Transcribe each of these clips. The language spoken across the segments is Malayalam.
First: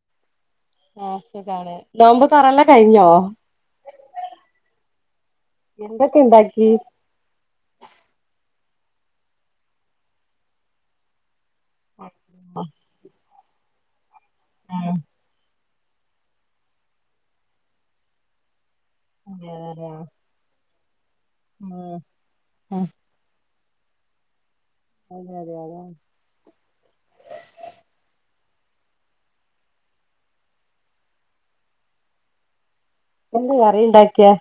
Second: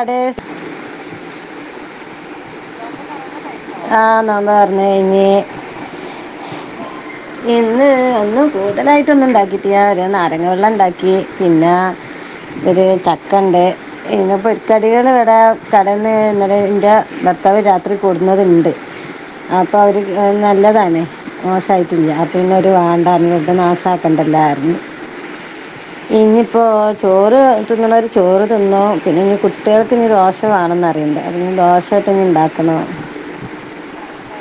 അതെ നോമ്പ് തൊറല്ലാം കഴിഞ്ഞോ? ആഹ് [unintelligible] എന്തൊക്കെ ഇണ്ടാക്കി ഇന്ന് അന്ന് കൂടുതലായിട്ടൊന്നും ണ്ടാക്കിയിട്ടില്ല ഒരു നാരങ്ങ വെള്ളംണ്ടാക്കി പിന്നെ ഒരു ചക്കണ്ട് ഇന്ന് ഇപ്പോ കടികൾ ഇവിടെ കടേന്ന് ഇന്നലെ ന്റെ ഭർത്താവ് രാത്രി കൊട്ന്നതുണ്ട് ആഹ് അപ്പൊ അതെ അവര് നല്ല താനെ ഉം മോശായിട്ടില്ല്യ അപ്പൊപിന്നെ ഓര് വേണ്ട സാക്കണ്ടല്ല അതെ അതെ അതെ ഇനിയിപ്പോ ചോറ് തിന്ന്ണോര് ചോറ് പിന്നെ കുട്ട്യാൾക്കിനി ദോശ വേണെന്നറിയിണ്ട് അപ്പം ഇഞ്ഞ് ദോശയായിട്ട് ഇനി ഉണ്ടാക്കണ എന്താ കറിണ്ടാക്കിയേ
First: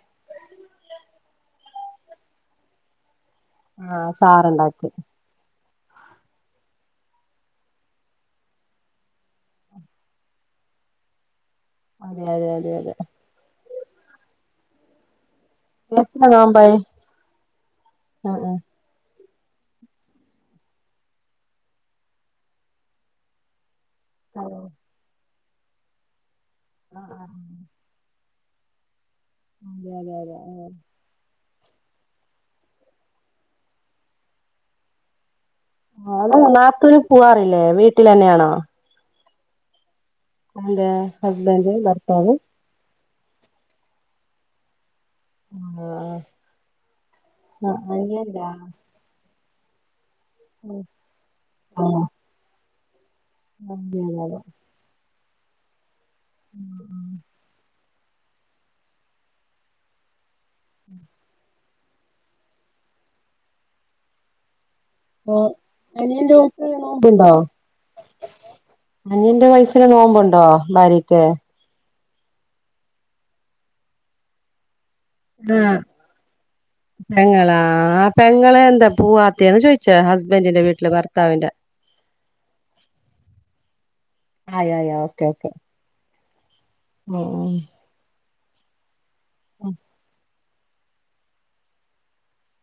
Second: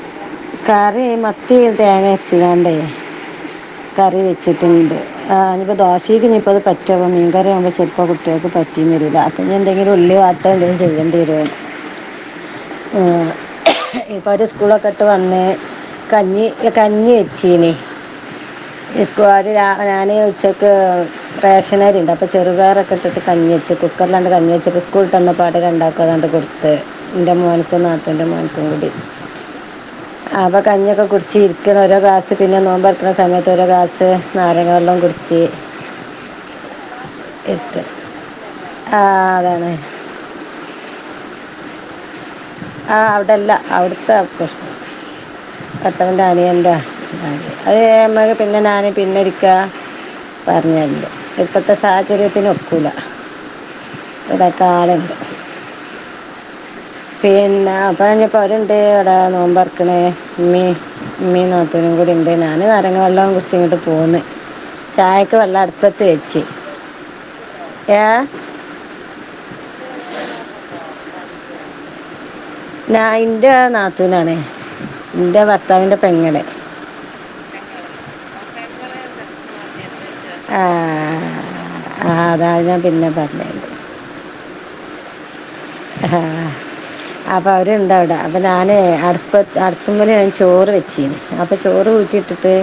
കറി മത്തി തേങ്ങര്ച്ച്ക്കാണ്ടേ ആഹ് കറി ചാറ്ണ്ടാക്കി വെച്ചിട്ടണ്ട് ആ ദോശയ്ക്ക് ഇഞ്ഞ്പ്പത് പറ്റു ആവോ മീൻ കറിയാവുംമ്പോ ചിലപ്പോ കുട്ടികൾക്ക് പറ്റിന്ന് വരില്ല അപ്പ ഞ്ഞെന്തെങ്കിലും ഉള്ളിവാട്ടെ എന്തങ്കിലും ചെയ്യേണ്ടിവരും അതെ അതെ അതെ അതെ ഉം ഇപ്പവര് സ്കൂളൊക്കെ ട്ട് വന്ന് എത്ര കഞ്ഞി നോമ്പായി കഞ്ഞി വെച്ചീനി ആഹ് ചോറ് ഞാ ഞാന് ഉച്ചയ്ക്ക് റേഷനരിണ്ട് അപ്പോ ചെറുപയറൊക്കെ ഇട്ടിട്ട് കഞ്ഞി വച്ച്ക്ക് കുക്കറിലങ്ങട്ട് ആഹ് കഞ്ഞി അതെ വെച്ച്‌ക്ക് സ്കൂൾ വിട്ട് വന്ന പാടെ രണ്ടാക്കും അതങ്ങട്ട് കൊടു ത്ത് ആഹ് ഇൻ്റെ ആഹ് മോൻക്കും നാത്തൂൻ്റെ മോൻ ക്കും കൂടി അതെ അതെ ആ ഇപ്പൊ അതെ കഞ്ഞി ഒക്കെ കുടിച്ച് ഇരി ക്കാണ് ഓരോ ഗ്ലാസ് പിന്നെ നോമ്പൊറക്കണ സമയത്ത് ഓരോ ഗ്ലാസ് നാരങ്ങ വെള്ളം കുടിച്ച് ആഹ് അല്ല നാത്തൂന് പോവാറില്ലേ വീട്ടിലെന്നെയാണോ? വീട്ടിലാണ് അതെന്തെ ഹസ്ബൻ്റ് പൊറ ത്താണ് ആ അവിടെ അല്ല അവിടുത്തെ പ്രശ്നം ആഹ് ഭർത്താവിന്റെ അനിയന്റ ഭാര്യ ആഹ് അത് അമ്മക്ക് അനിയൻണ്ടാ പിന്നെ ഞാന് പിന്നെ ഒരിക്ക പറഞ്ഞര്ണ്ട് ഇപ്പത്തെ ആഹ് സാഹചര്യത്തിനൊ ക്കൂല [unintelligible] ഉം ഉം പിന്നെ ഇപ്പ ഇനി പൊരണ്ട് ഇവ്ടെ നോമ്പൊറക്ക്ണ് ഇമ്മേം ഇമ്മേം നാ ത്തൂനും കൂടി ഇണ്ട് ഞാന് നാരങ്ങ വെള്ളം കുടിച്ച് ഇങ്ങട്ട് പോന്ന്. ഓ ചായക്ക് വെള്ളം അടുപ്പത്ത് അനിയൻ്റെ വെച്ച് ഓൾക്ക് നോമ്പുണ്ടോ? ഏ അനിയന്റെ വൈഫിന് നോമ്പുണ്ടോ? ഭാര്യ ക്ക് ഞാ ഇന്റെ നാത്തൂനാണേ ഇന്റെ ആഹ് ഭർത്താവിന്റെ പെങ്ങള് പെങ്ങളാ ആ പെങ്ങള് എന്താ പോവാത്തേന്ന് ചോയ് ആഹ് ആ അത് അത് ഞാൻ പിന്നെ പറഞ്ഞേരണ്ട് ആയി ആയി ഓക്കെ ഓക്കെ ആഹ് അപ്പൊ അവര്ണ്ടവിട അ പ്പ ഞാന് അടു പ്പത്ത് അടുപ്പ്മ്മല് ഞാൻ ചോറ് വെച്ചിനി അപ്പം ചോറ് ഊറ്റിയിട്ടിട്ട്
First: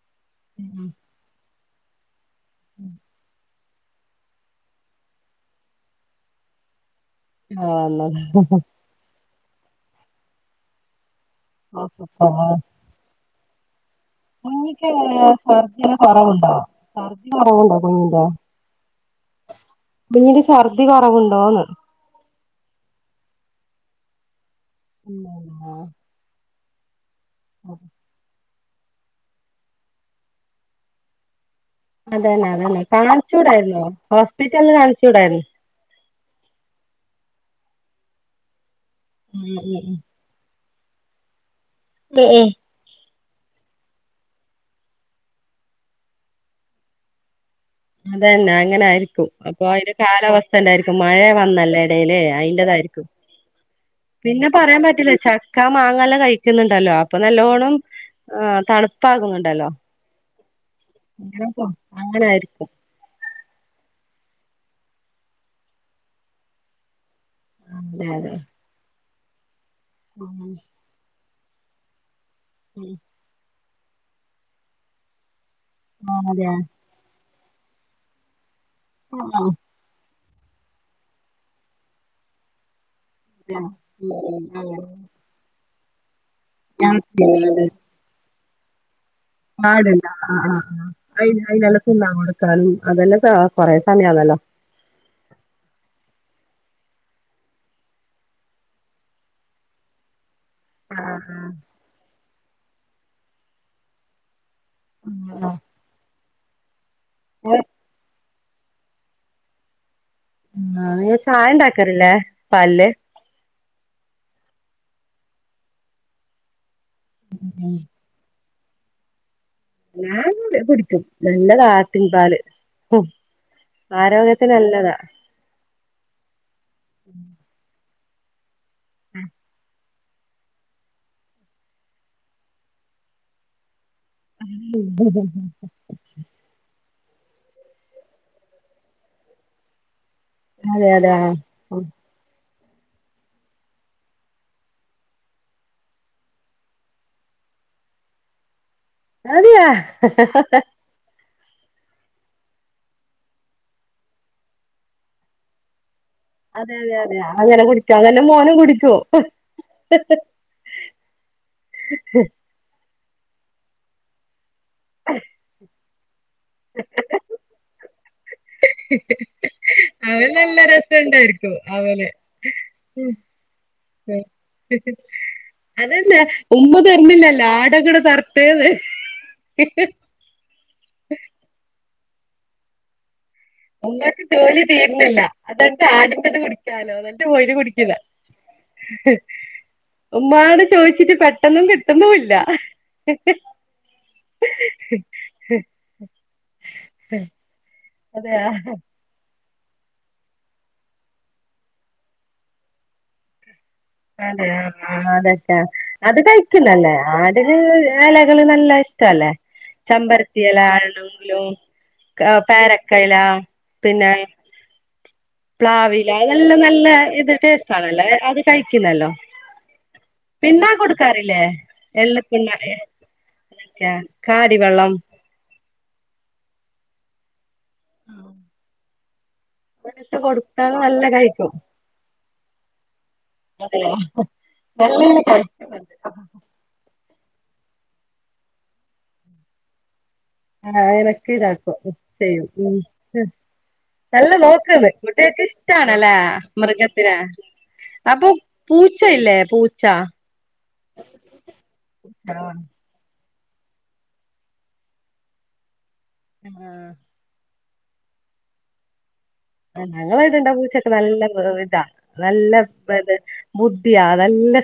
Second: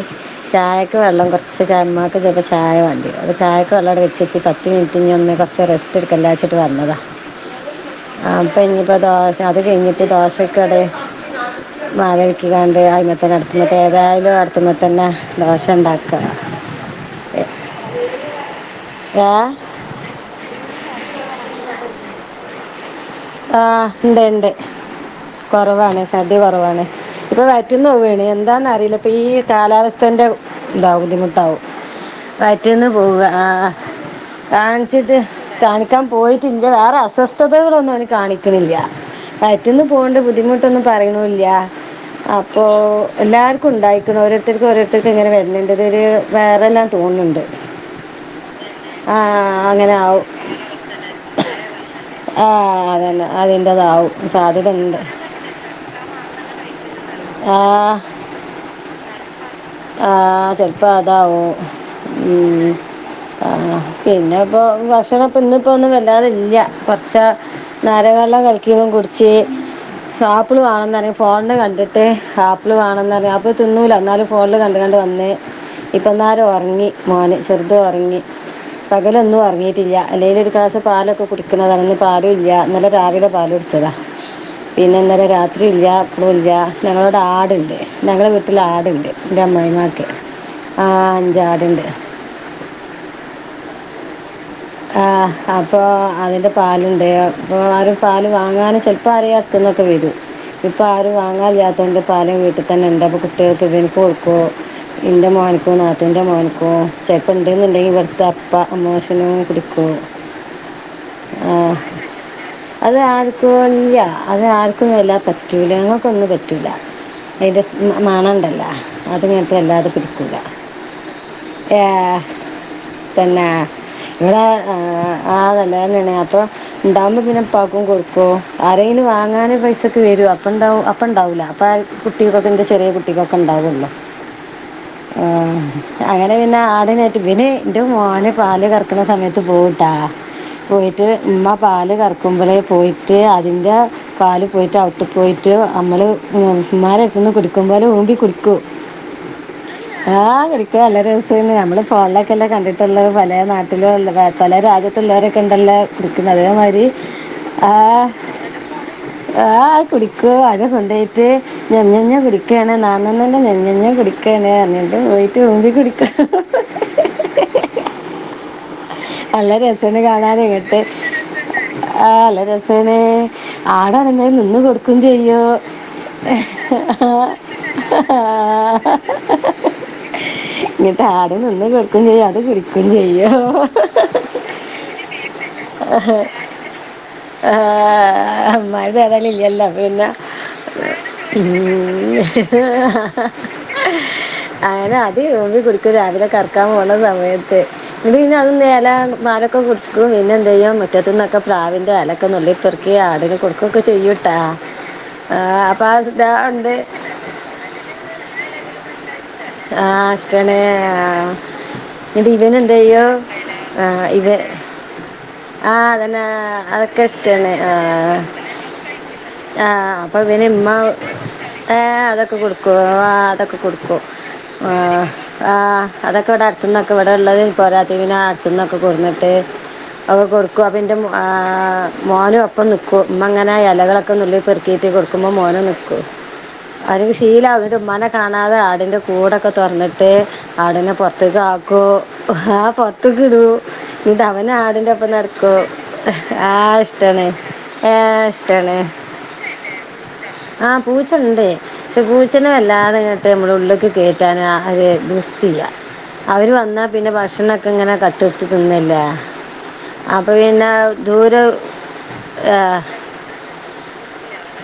ചായക്ക് വെള്ളം കൊർ ച്ച് ചായ മ റ്റോൽക്കൊക്കെ ചായ വാണ്ടിയെ അപ്പോ ചായ വേള്ളട് വെച്ചച്ച് പത്ത് മിനിറ്റ് ഒന്ന് കുറച്ച് റേസ്റ്റ് എടുക്കല്ലാച്ച്ട്ട് വന്നതാ ആ വന്നത് ആ ഇപ്പ ഇനിപ്പാ ദോശ അത് കഴിഞ്ഞിട്ട് ദോശക്കടെ മാവ്കലക്കിക്കാണ്ട് അയിമേ നടക്കുന്ന പേർ കുഞ്ഞിക്ക് ശർദ്ദല് കുറവുണ്ടോ ഉണ്ടാക്കുക ശർദ്ധി കുറവുണ്ടോ കുഞ്ഞിന്റെ ഏ കുഞ്ഞിന്റെ ശർദ്ധി കുറവു ണ്ടോന്ന് ആ ഇണ്ട് ഇണ്ട് കൊറവാണ് ശർദ്ധി കൊ കൊറവാണ് ഇപ്പ വയറ്റിന്ന് പോവണ് എന്ത് എന്താന്ന് അറിയില്ല ഇപ്പം ഈ കാലാവസ്ഥേൻ്റെ ഇതാവും ബുദ്ധിമുട്ടാകും അതന്നെ അതന്നെ വയറ്റിന്ന് പോവുവ ആ കാണിച്ചൂടായിരുന്നോ ഹോസ്പിറ്റലിൽ കാണിച്ചിട്ട് കാണിച്ചൂടായിരുന്നോ കാണിക്കാൻ പോയി ഇല്ല വേറെ അസ്വസ്ഥതകളൊന്നും അവന് കാണിക്കണില്ല ഉം ഉം വയറ്റിന്ന് ഉം പോവ്ണ്ട് ബുദ്ധിമു ട്ടോന്നും പറയണുല്ല ഉം ഉം അപ്പോ എല്ലാർക്കും ഉണ്ടായിക്കണ് ഓരോരുത്തർക്കും ഓരോരുത്തർക്കും ഇങ്ങനെ വരുന്നുണ്ട് ഇതൊരു വൈറൽലാന്ന് തോന്ന്ണ്ട് അതന്നെ അങ്ങനെ ആയിരിക്കും അപ്പോ അങ്ങനെ അതിന്റെ ആവും കാലാവസ്ഥ ഉണ്ടായിരിക്കും മഴ വന്നല്ല എടെല് ആ അയ്ന്റെതായിരിക്കും അതന്നെ അതിൻ്റെതാവും പിന്നെ സാധ്യത പറയാൻ ഉണ്ട് പറ്റില്ല ചക്ക മാങ്ങല്ലാം കഴി ക്കുന്നുണ്ടല്ലോ ഇപ്പ നല്ലോണം ആ തണുപ്പാകുന്നുണ്ട് ആ ചെലപ്പോ അതാവു പോ- അങ്ങനെ ഉം. ആയിരിക്കും ആ പിന്നെ ഇപ്പോ ഭക്ഷണം ഇപ്പോ ഇന്ന് ഇപ്പോ ഒന്നും വല്ലാതില്ല കുറച്ചാ അതെ അതെ നാരങ്ങവെള്ളോം കലക്കിയതും കൊടു ചേ ഉം സാപ്പിൾ വാണംന്ന് പറിം. ഫോണ്ന് കണ്ടിട്ട്. ആപ്പിള് ഉം വേണംന്ന് പറിം. ആപ്പി തിന്നൂല. ഇന്നാലും ഫോണിൽ കണ്ട് കാണ്ട്‌ വന്ന്. ആഹ് ഇപ്പന്നാരം അതെ ഒറങ്ങി മോന്. ചെറുത് ഒറങ്ങി പകലൊന്നും ആഹ് ഒറങ്ങിയിട്ടില്ല അല്ലെങ്കിൽ ഒരു ക്ലാസ് പാലൊക്കെ കുടിക്കുന്നതാണ് ഇന്ന് പാലും ഇല്ല്യ ഇന്നലെ രാവിലെ പാല് കുടിച്ചതാ പിന്നെന്നിലെ രാത്രി ത്രിയില്ല [unintelligible] ഞങ്ങളെവിടെ ആടുണ്ട് ഞങ്ങള് വീട്ടിൽ ആട് ഉണ്ട് ആട് ണ്ടോ ആഹ് ആഹ് ആഹ് അ അയിനെല്ലാം അഞ്ചാടുണ്ട് തിന്നാൻ കൊടുക്കണം അതെല്ലാം ത കൊറെ സമയം ആണല്ലോ ആഹ് അപ്പൊ അതിന്റെ പാലുണ്ട് അപ്പൊ ആരും പാല് വാങ്ങാനും ചിലപ്പോ ആരും അടുത്തന്നൊക്കെ വരും ഇപ്പോ ആരും ആഹ് വാങ്ങാനില്ലാത്തതു കൊണ്ട് പാലും വീട്ടിൽ വീട്ടിൽ തന്നെ ഉണ്ട് അപ്പോൾ കുട്ടികൾക്ക് ഇവനിക്ക് കൊടുക്കുവോ എന്റെ മോനിക്കോ നാത്തൂൻ്റെ മോനിക്കോ അപ്പോ ചെലപ്പോൾ ആഹ് ഉണ്ടെന്നുണ്ടെങ്കിൽ ഇവുടുത്തെ ഉപ്പ [unintelligible] കുടിക്കും ആഹ് നിങ്ങൾ ചായ ഉണ്ടാക്കാറില്ലേ പാലില് അത് ആർക്കും ഇല്ല അത് ആർക്കൊന്നും വല്ലാ പറ്റൂല ഞങ്ങൾക്കൊന്നും പറ്റൂല്ല അതിന്റെ സ്മെൽ മണണ്ടല്ലോ ഞാൻ കുടിക്കും നല്ല ന ഏ, ആട്ടിൻപാല് പിന്നെ ആരോഗ്യ ത്തിന് നല്ലതാ വേറെയാണ് അപ്പം ഉണ്ടാകുമ്പോ പിന്നെ ഉപ്പാക്കും കൊടുക്കും ക്കും ആരെലും വാങ്ങാന് പൈസ വരും അപ്പണ്ടാവ അപ്പ ഉണ്ടാവില്ല അപ്പൊ ആഹ് കുട്ടികൾക്കെ ചെറിയ കുട്ടികളൊക്കെ ഉണ്ടാവൂല്ല ആഹ് അങ്ങനെ പിന്നെ ആടിനെ ഇവന് എന്റെ മോന് പാല് കറക്കു ക്കണ സമയത്ത് പോകൂട്ടാ അതെ പോയിട്ട് അതെ ആ ഉമ്മ പാല് കറക്കുമ്പോളെ പോയിട്ട് അതിൻ്റെ കാല് പോയിട്ട് അകിട്ടിൽ പോയിട്ട് നമ്മൾ മനുഷ്യന്മാരെ അടുത്തുന്ന് കുടുക്കുമ്പോല ഊമ്പി കുടിക്കും അതിയോ നമ്മള് ഫോണില് ഒക്കെല്ലാം കണ്ടിട്ടുള്ളത് പല നാട്ടില് ട്ട പല രാജ്യത്തുള്ളവരൊക്കെ ഉണ്ടല്ലോ കുടിക്കുന്ന അതെ അതേമാരി അതെ അതെ അങ്ങനെ ആ കുടിക്കും അതന്നെ മോനും കുടിക്കോ ആ്ത് കുടിക്കു അര കൊണ്ടയിട്ട് ഞെഞ്ഞഞ്ഞ കുടിക്കയാണ്െന്ന അന്നെ നെഞ്ഞഞ് കുടിക്കേന എന്നിട്ട് [inaudible] [inaudible] നല്ല രസന അവന് കാണാന നല്ല ഇങ്ങട്ട് രസണ്ടായിരിക്കും ആ അവന് നല്ല രസന ആടാണങ്ങെ നിന്ന് കൊടുക്കും ചെയ്യോ അതന്നെ ഉമ്മ തരുന്നില്ലല്ലോ ആടൊക്കെ തറുത്തേന്ന് ഇങ്ങട്ട് ആട് നിന്ന് കൊടുക്ക ും ചെയ്യാ അത് കുരിക്കിക്കും ചെയ്യ ഉമ്ക്ക് ജോലി തീരുന്നില്ല അത് ആടുത്ത കുടിക്കാലോ എന്നട്ട് പോല കുടിക്കില്ല ആഹ് അമ്മായി തരലില്ലല്ലോ പിന്നെ ഉമ്മാോട് ചോദിച്ചിട്ട് പെട്ടന്നും ഉം. കിട്ടുന്നുല്ല അങ്ങനെ അത് നോമ്പി കുടിക്കും ഇ പിന്നത് [inaudible] ആലൊക്കെ കുടിക്കും പിന്നെ എന്ത് ചെയ്യും മുറ്റത്തു നിൊക്കെ പ്രാവിന്റെ അലക്കെ നുള്ളി പെറക്കി ആടും അതെയ അതക്കെ അപ്പൊ ആ അത് ഇതാ ഉണ്ട് കഴിക്കുന്നല്ലേ അതിന് അലകള് നല്ല ഇഷ്ടല്ലേ ആ ഇഷ്ടാണ് ചമ്പരത്തില ആ. ആണെങ്കിലും എന്നിട്ട് ഇവൻ എന്ത് ചെയ്യും പേരക്കയില [unintelligible] ആ, പിന്നെ ഇവ ആ പ്ളാവി അതന്നെ ല്ലനല്ല ഇത് ടേസ്റ്റ് ആണല്ലേ കഴിക്കുന്നല്ലോ ആഹ അപ്പൊ പിന്നെ ഇമ്മ പിണ്ണാ കൊടുക്കാറില്ലേ ഏ എള്ള് അതൊക്കെ പിണ്ണാക്ക് കൊടുക്കും അതൊക്കെ കൊടുക്കും കാടി ആ വെള്ളം ആ അതൊക്കെ ൊക്കെ ഇവി ഉള്ളത് പോയാ അടുത്തന്നൊക്കെ കൊറ [inaudible] അങ്ങനൊക്കെ ഒക്കെ കൊടുക്കു കൊടുത്താൽ പിന്റെ നല്ല ആ കഴിക്കും മോനും പന്ന് കൊ അങ്ങനെ അതെയോ ഇലകളൊക്കെ നുള്ളി പെറുക്കിയിട്ട് നല്ലങ്ങനെ കൊടുക്കുമ്പോൾ മോന കഴിക്കും നൽക്കും ശീലകിട്ട് മന കാണാതെ ആടിൻ്റെ കൂടൊക്കെ തുറന്നിട്ട് മറ്റേ ആഹ് ആടിനെ അങ്ങനൊക്കെ പുറത്തേക്ക് ഇതാക്കും ചെയ്യും ഉം ആക്ക കട ഇ നല്ല അവന നോക്ക്ന്ന് ആടിന്റെ ഒപ്പം കുട്ടികൾക്ക് നടക്കു ഇഷ്ടാണല്ലേ ആ മൃഗത്തിനെ ഇഷ്ടാണ് അപ്പൊ ഇഷ്ടാണ് പൂച്ചയില്ലേ പൂച്ച ആഹ പൂച്ചനുണ്ടേ പക്ഷെ പൂച്ചന വല്ലാതെ എന്നിട്ട് നമ്മുടെ ഉള്ളിലക്ക് കേയറ്റാൻ ആര് ദർത്തിയ അവര് വന്ന ആഹ് പിന്നെ ഭക്ഷണം ഇങ്ങനെ കട്ട് എടുത്തി തിന്നില്ല ആ ഞങ്ങൾായിട്ട്ുണ്ട പൂച്ചക്കെ നല്ല ഇതാ ആ, നല്ല ബുദ്ധിയാ നല്ല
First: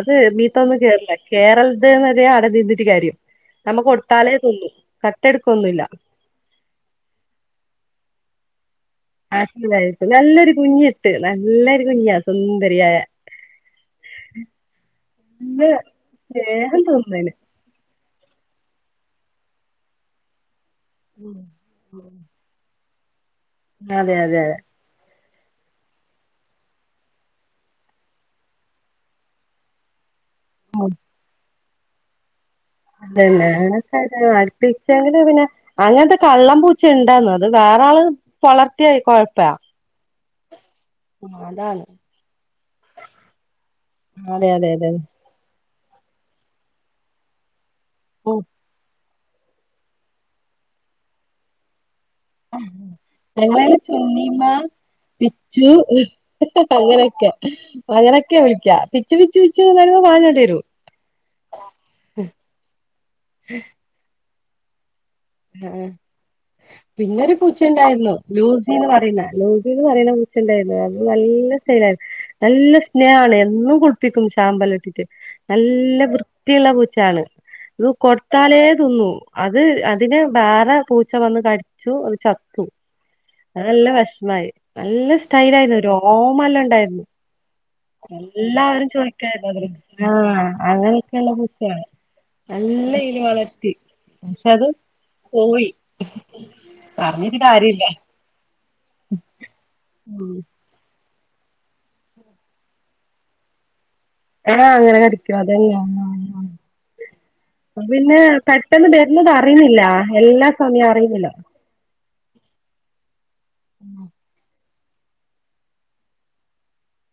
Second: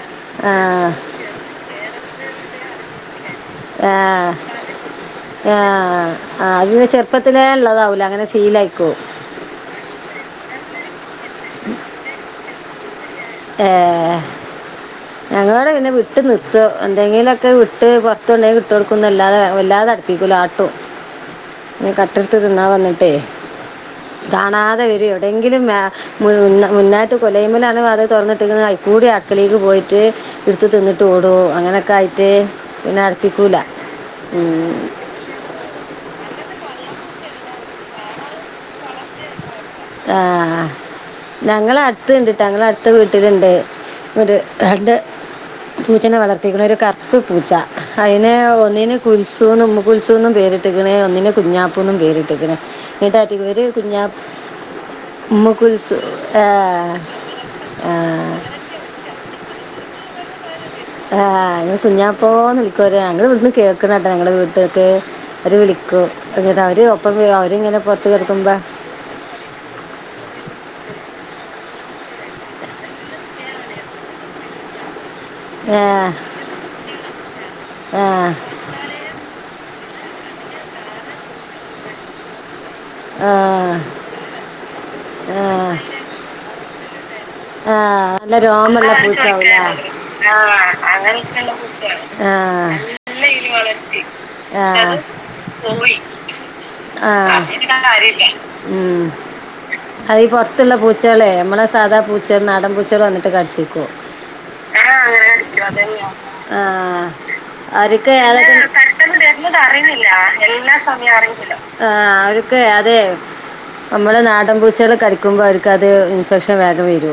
അത് ആ, മീത്തൊന്നും കേറില്ല കേരള അടെ നീന്ട്ട കാര്യം നമ്മക്ക് ആഹ കൊടുത്താലേ തിന്നു കട്ടെടുക്കൊന്നുല്ല ആഹ ആ അതിെ ചെറുപ്പത്തിനേ ഉള്ളതാവൂല അങ്ങനെ ഷീലായി ആ നല്ലൊരു കുഞ്ഞിട്ട് നല്ലരു കുഞ്ഞാ സ്വന്ത ശരിയ ഏ ഞങ്ങളോടെ നല്ല പിന്നെ വിട്ട് നിത്തോ സ്നേഹം തോന്നുന്നതിന് എന്തെങ്കിലുമൊക്കെ വിട്ട്റ ഇത്തണിട്ടുക കൊടുക്കുന്ന അല്ലതെ വല്ലതെ അടുപ്പിക്കൂ കേട്ടോ കട്ടടുത്ത് തിന്നാ വന്നി പ അതെ അതെ കാണാതെ വരോ എന്തെങ്കിലും മുന്നായിട്ട് കൊലയ്മലണ അത് തുറന്നിട്ട് കൂടി അടുക്കലേക്ക് പോയിട്ട് പിടടുത്ത് തിന്നട്ട് ഓടോ അങ്ങനെ കായിത്തെ അ അടുപ്പിച്ചെങ്ക പിന്നെ അങ്ങനത്തെ കള്ളം പൂച്ച [unintelligible] അത് വേറാള് വളർത്തിയാ കൊഴപ്പാ ആഹ് ആഹ് ഞങ്ങളെ അടുത്ത് കണ്ടിട്ടാ ഞങ്ങള അടുത്ത വീട്ടിലുണ്ട് ഒരു അതെ അതെ അതെ രണ്ട് പൂച്ചനെ വളർത്തിക്കണ് ഒരു കറുപ്പ് പൂച്ച ഓ അയിനെ ഒന്നിന് കുത്സൂന്ന് ഉമ്മു കുത്സൂന്നും പേരിട്ടക്കണ് ഒന്നിനെ കുഞ്ഞാപ്പൂന്നും പേരിട്ട്ക്ക്ണ് ഇന്നട്ട് അത് ഒരു ഞങ്ങളെ കുഞ്ഞാപ് ചൊല്ലിമ്മ പിച്ചു അങ്ങനെയൊക്കെ ആ, അങ്ങനൊക്കെ വിളിക്കാ പിച്ചു പിച്ചു ച്ചു [unintelligible] പാഞ്ഞോടി വരും ആ അ കുഞാപ്പോ ന്ന് വിളിക്കും ഞങ്ങള് ഇവിട്ന്ന് കേക്ക്ണ ട്ടോ ഞങ്ങളെ വീ ട്ട്ക്ക് ആ പിന്നൊരു വരും. അവരിങ്ങനെ പുറത്ത് പൂച്ചണ്ടായിര്ന്നു കിടക്കുമ്പോൾ ലൂസിന്ന് പറയുന്നെ ലൂസിന്ന് പറയുന്ന പൂച്ചണ്ടായിരുന്നു നല്ല സൈലായി നല്ല സ്നേഹാണ് എന്നും കുളിപ്പിക്കും ശാമ്പല്ലംട്ടിട്ട് നല്ല വൃത്തിയുള്ള പൂച്ചാണ് ഇത് കൊടുത്താലേ തിന്നു അത് അതിന് വേറെ പൂച്ച വന്ന് കടിച്ചു അത് ച ത്തു അത് നല്ല വെഷ്മായി നല്ല സ്റ്റൈലായിരുന്നു രോമല്ലണ്ടായിരുന്നു ആ നല്ല രോമള്ള പൂച്ചാവും ചോദിക്കായിരുന്നു അതിനെ കുറിച്ച് ആഹ് അങ്ങനെയൊക്കെയുള്ള പൂച്ചയാണ് നല്ല രീതിയിൽ ല്ലേ വളർത്തി പക്ഷെ ആഹ് അത് ആഹ് പോയി [unintelligible] കാര്യല്ല ഉം അതീ ഉം പൊർത്ത്ള്ള പൂച്ച റ്റാളെ ഞമ്മളെ സാധാ പൂച്ച [unintelligible] നാടമ്പൂച്ചാള് വന്ന്ട്ട് കടിച്ചേക്കും ആഹ് അങ്ങനെ കടിക്കും അതന്നെ ആ ആ ഓൽക്ക് പിന്നെ പെട്ടെന്ന് വരുന്നത് അറിയുന്നില്ല എല്ലാ സമയം അറിയുന്നില്ല അത് നമ്മുടെ നാടൻപൂച്ച ച്ചാള് കടിക്കുമ്പോ അവർക്കത് ഇൻഫെക്ഷൻ വേഗം വെരും ആഹ്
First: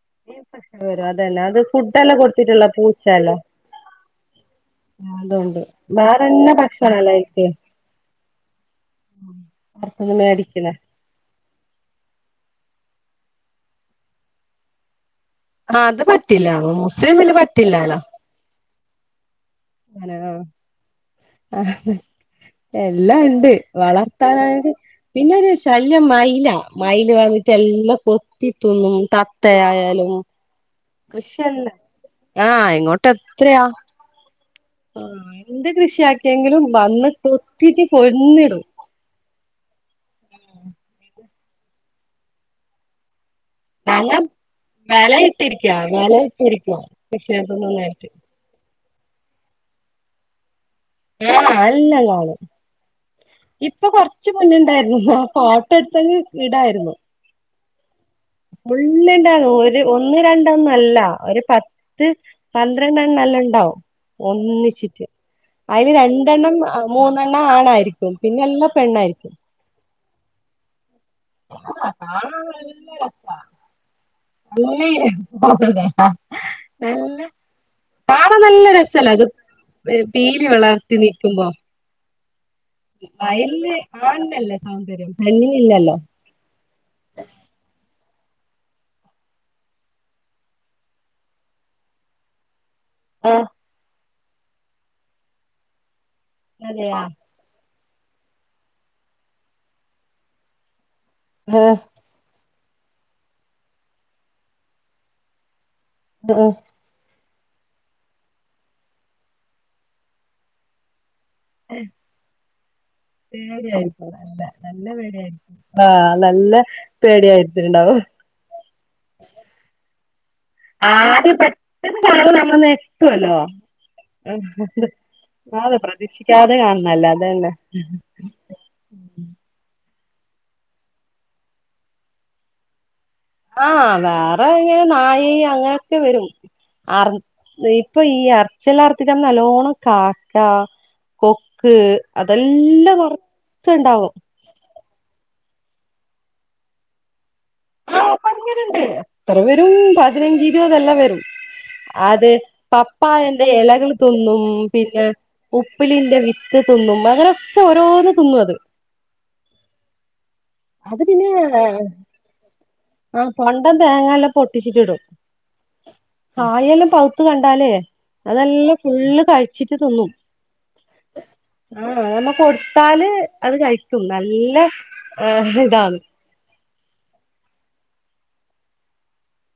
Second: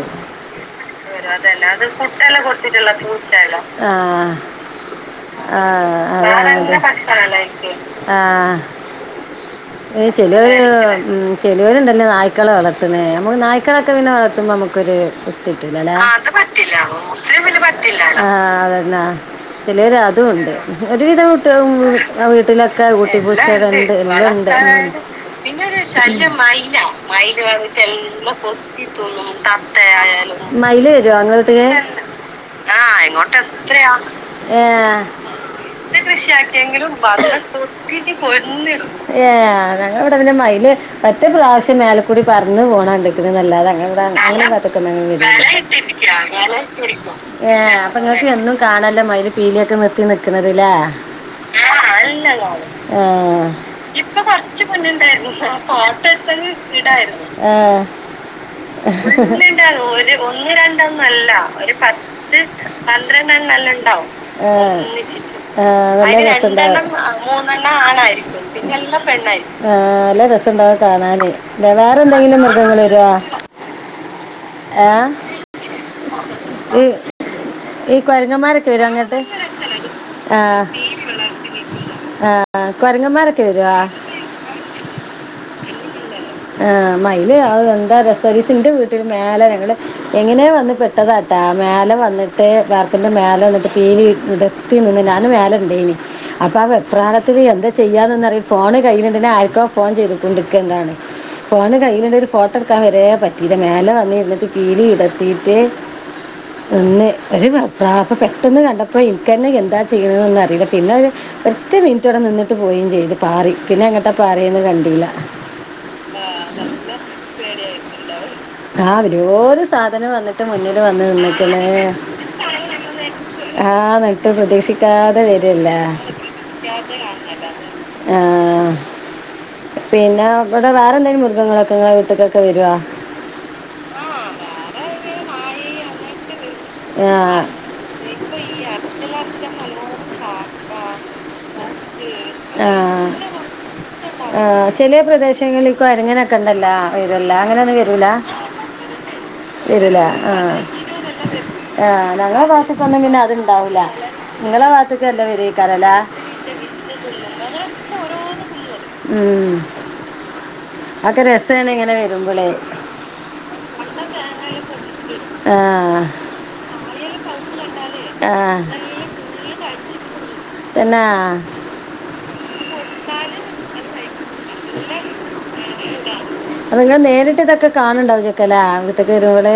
പ്രശ്നം വരും അതന്നെ അത് ഫുഡെല്ലാം കൊടുത്തിട്ടുള്ള പൂച്ചല്ലേ അതുകൊണ്ട് ആഹ് ആഹ് വേറെന്നെ ഭക്ഷണല്ലേ കഴിക്ക ആഹ് പൊറത്ത്ന്ന് അഹ്ചെലോല് മേടിക്കണേ ഉം ചെലോല്ണ്ടല്ലോ നായ്ക്കളെ വളർ ത്ത്ണ് ഞമ്മക്ക് നായ്ക്കളെക്കെ പിന്നെ വളർത്തുമ്പ നമ് ക്കൊര് ആഹ് ത്ത്ട്ടൂലല്ലേ അത് പറ്റില്ല മുസ്ലിം പിന്നെ പറ്റില്ലാലോ ആഹ് അതന്നാ ചിലര് അങ്ങനെ അതുംണ്ട് ആഹ് ഒര് വിധം ആഹ് വീട്ട്ലൊക്കെ എല്ലാം ഉണ്ട് കുട്ടിപ്പൂച്ചക്കെണ്ട് വടെണ്ട് വളർത്താനാണെങ്കിൽ ഉം ഒരു പിന്നെ ഒര് ശല്യം മയില മൈന മയില് മൈന് വന്നിട്ട് വന്ന്ട്ട് എല്ലാം എല്ലം കൊത്തിത്തിന്നും കൊത്തിതുന്നും ക തത്തയായാലും ത്തയായാലും മയില് വരോ ഇങ്ങളെ വീട്ട്ക്ക് കൃഷിയല്ല ആഹ് ഇങ്ങോട്ട് എത്രയാ ഇങ്ങോട്ടെത്രെയാ ഏഹ് ആഹ് എന്ത് ഷെ കൃഷിയാക്കിയെങ്കിലും ആർക്കെങ്ങിലും വന്ന് വന്നാ കൊത്തിട്ട് കൊത്തീട്ട് കൊന്നിടും പൊര്ഞ്ഞെട് ഏഹ് ഞങ്ങളെവ്ടെ പിന്നെ മയ്ല് വ ഒറ്റ പ്രാവശ്യം മേലക്കൂടി പറന്ന് പോണണ്ട് ഞങ്ങൾ [unintelligible] [unintelligible] അപ്പ വലയിട്ടിരിക്ക വലയിട്ടിരിക്ക കൃഷിയൊന്നും നേരത്ത് നിങ്ങക്ക് എന്നും കാണാലെ മയില് പീലി - നിർത്തി നിൽക്കുന്ന ത്‌ലെ ആഹ് എല്ലാം കാണും [unintelligible] ഉ ഇപ്പ കൊറച്ച് മുന്നേ ണ്ടായിരുന്നു ഫോട്ടോ എടുത്തങ്ങ് വിടായിരുന്നു മുള്ളണ്ടാണ് ഓര് ഒരു ഒന്ന് രണ്ടൊന്നും അല്ല ഒരു പത്ത് പന്ത്രെണ്ണം എല്ലാം ഉണ്ടാവും ഒന്നിച്ചിട്ട് അ രണ്ടെണ്ണം മൂന്നെണ്ണം ആയിയിരിക്കും പിന്നെ എല്ലാം പെണ്ണായിരിക്കും ആനല്ലരസംണ്ടാവും കാണാന് ഇല്ലാ വേറെ എന്തെങ്കിലും മൃഗങ്ങൾ കാണാൻ നല്ല വരുവാ രസാ ആ ഈ [unintelligible] ഈ കാണാൻ നല്ല കുരങ്ങന്മാരൊക്കെ വരും രസല്ലേ അങ്ങോട്ട് അത് ആ പീലി വെളർത്തി നിക്കുമ്പോ ആ കുരങ്ങന്മാരൊക്കെ മയിലില് വരുവാ ആണിലല്ല സൗന്ദര്യം പെണ്ണിനില്ലല്ലോ ആ മയില് അ എന്താ രസം ഒരു സം എന്റെ വീട്ടിൽ മേലെ ഞങ്ങള് എങ്ങനെ വന്ന് പെട്ടതാട്ടാ മേലെ വന്നിട്ട് വാർ ത്തിൻ്റെ മേല് ആഹ് വന്നിട്ട് പീലി വിടർത്തിനിന്നു ഞാനും മേലെ ഉണ്ടായിനി അപ്പൊ ആ അതെയാ വെപ്രാളത്തില് എന്ത് ചെയ്യാതെന്നറിയാം ഫോണ് കയ്യിയിലുണ്ടെ ആർക്കോ ഫോൺ ചെയ്ത കൊണ്ടിക്കുക എന്താണ് ആഹ് ഫോണ് കയ്യിലുണ്ട് ഒരു ഫോ ട്ടടക്കാൻ വരെ പറ്റിയില്ല മേലെ വന്നിരുന്നിട്ട് പീലി വിടർത്തിയിട്ട് ആഹ് പിന്നെ ഒര് വെപ്രാഹം പെട്ടെന്ന് കണ്ടപ്പം എൻക്കെന്നെ എന്താ ചെയ്യ്ണെന്നൊന്നും അറീല പിന്ന ഒര് ഒറ്റ മിനിറ്റവിടെനിന്നിട്ട് പോയും ചെയ്ത് പാറി പിന്നെ പേടിയായിരിക്കും എങ്ങട്ടാ നല്ല പാറീന്ന് നല്ല കണ്ടീല പേടിയായിരിക്കും ആഹ് നല്ല പേടിയായിട്ടുണ്ടാവും [unintelligible] ആ വെല്ല്യോര് സാ സാധനം വന്ന് മുന്നില് ആദ്യം നിന്ന്ക്ക്ണ് പെട്ടെന്ന് കാണു ന്നമ്മൾ ഒന്ന് നെട്ടുല്ലോ ആഹ് ന്നിട്ട് പ്രതീക്ഷിക്കാതെ വരല്ലേ അതെ പ്രതീക്ഷിക്കാതെ കാണുന്നെല്ലേ അതെന്നെ കാണതാണ് പിന്നേം വടെ വേറ എന്തേലുംമൃഗങ്ങളൊക്കെ നി ങ്ങള വീട്ടിലേക്ക് ഒക്കെ വരോ ആ വേറ പിന്നെ വേറെ ഒരു ന്നായേയ്അ നായി അങ്ങനൊക്കെ വെരും വരും ആഹ് അർഇപ്പ ഈ ഇപ്പൊ അടുത്തുള്ള അറച്ചലാർത്തിക്ക് അടുത്ത് ന്നല്ലോണം നല്ലോണം കാക്ക, കൊക്ക് പോത്ത് അതെല്ലം ന്നർച്ച് ഇണ്ടാഉം. ചെലെ പ്രദേശങ്ങള്ല് കൊരങ്ങനൊക്കെ ണ്ടല്ലോ വരൂഎൽ ആ ഇപ്പങ്ങനെണ്ട്. എത്ര വെരും വരൂല പതിനഞ്ച് ആഹ് ഇരുപതെല്ലാം വെരും ആഹ് അത് ഞങ്ങളെ ഭാഗത്ത്ക്കൊന്നും പിന്നെ പപ്പായന്റെ അത്ണ്ടാവൂല എലകള് തിന്നും. നിങ്ങളെ പിന്നെ ഭാഗത്ത്ക്കല്ലേ വരേക്കാരല്ലേ ഉപ്പ്ലിന്റെ വിത്ത് തിന്നും അങ്ങനൊക്കെ ഓരോന്ന് തിന്നു അത്. ഉം അത് അതൊക്കെ പിന്നെ രസാണ് ഇങ്ങനെ വരുമ്പളേ ആ കൊണ്ടം തേങ്ങല്ലം പൊട്ടിച്ചിട്ടിടും ആഹ് കായെല്ലം പൗത്ത് കൺ ട്ടാലേ. ആഹ് അതെല്ലം ഫുള്ള് കഴ്ച്ചിട്ട് ത് ന്നും. തന്നാ ആ അമ്മ കൊട് ത്താല് അത് കഴിക്കും. ന്നല്ല ഹ് [inaudible] ഇതാന്ന്. അത് ഇങ്ങള് നേര്ട്ട് ഇതൊക്കെ കാണ് ണ്ടാവെകുലെ വീട്ട്ക്ക് വരുമ്പള്.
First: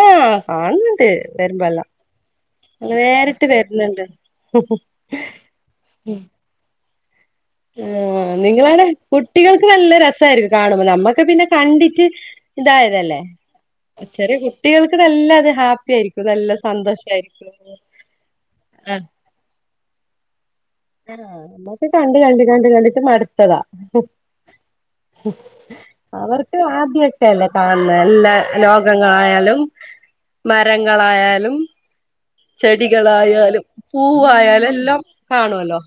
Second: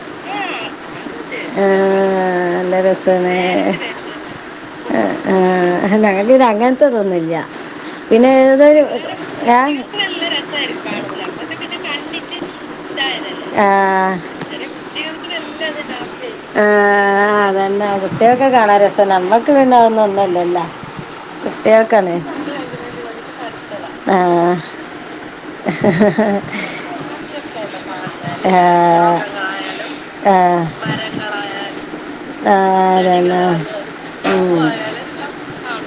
ആ കാണ്ന്ന്ണ്ട് വെരുമ്പൊ എല്ലാ ആഹ് നല്ല രസാണ് ന്നേര്ട്ട് വെര്ന്ന്ണ്ട് ത്ത തൊന്നുല്ല്യ ആ നിങ്ങളടെ കുട്ടികൾക്ക് ഏഹ് ന്നല്ല രസായ്ര്ക്ക് കാണുമ്പാ ന്നമ്മക്ക് പിന്നെ കണ്ടിട്ട് ഇതായതല്ലേ ആഹ് ചെറിയ കുട്ടികക്ക് നല്ല അത് ഹാപ്പി ആയിര്ക്കും നല്ല സന്തോഷ ആഹ് ആയിര്ക്കും അതന്നെ ആ ന്ന്ഒന്നല്ലല്ല ആ കണ്ട് കണ്ട് കണ്ട് കണ്ട്ട്ട് മട്ത്തതാ ആഹ് അവർക്ക് ആദ്യ ഒക്കെ അല്ലേ കാണ് ണെ എല്ലാ ആഹ് ആഹ് ലോകങ്ങളായാലും മരങ്ങളായാലും ആഹ് അതന്നെ ചെടികളായാലും ഉം പൂവായാലും എല്ലം കാണുല്ലോ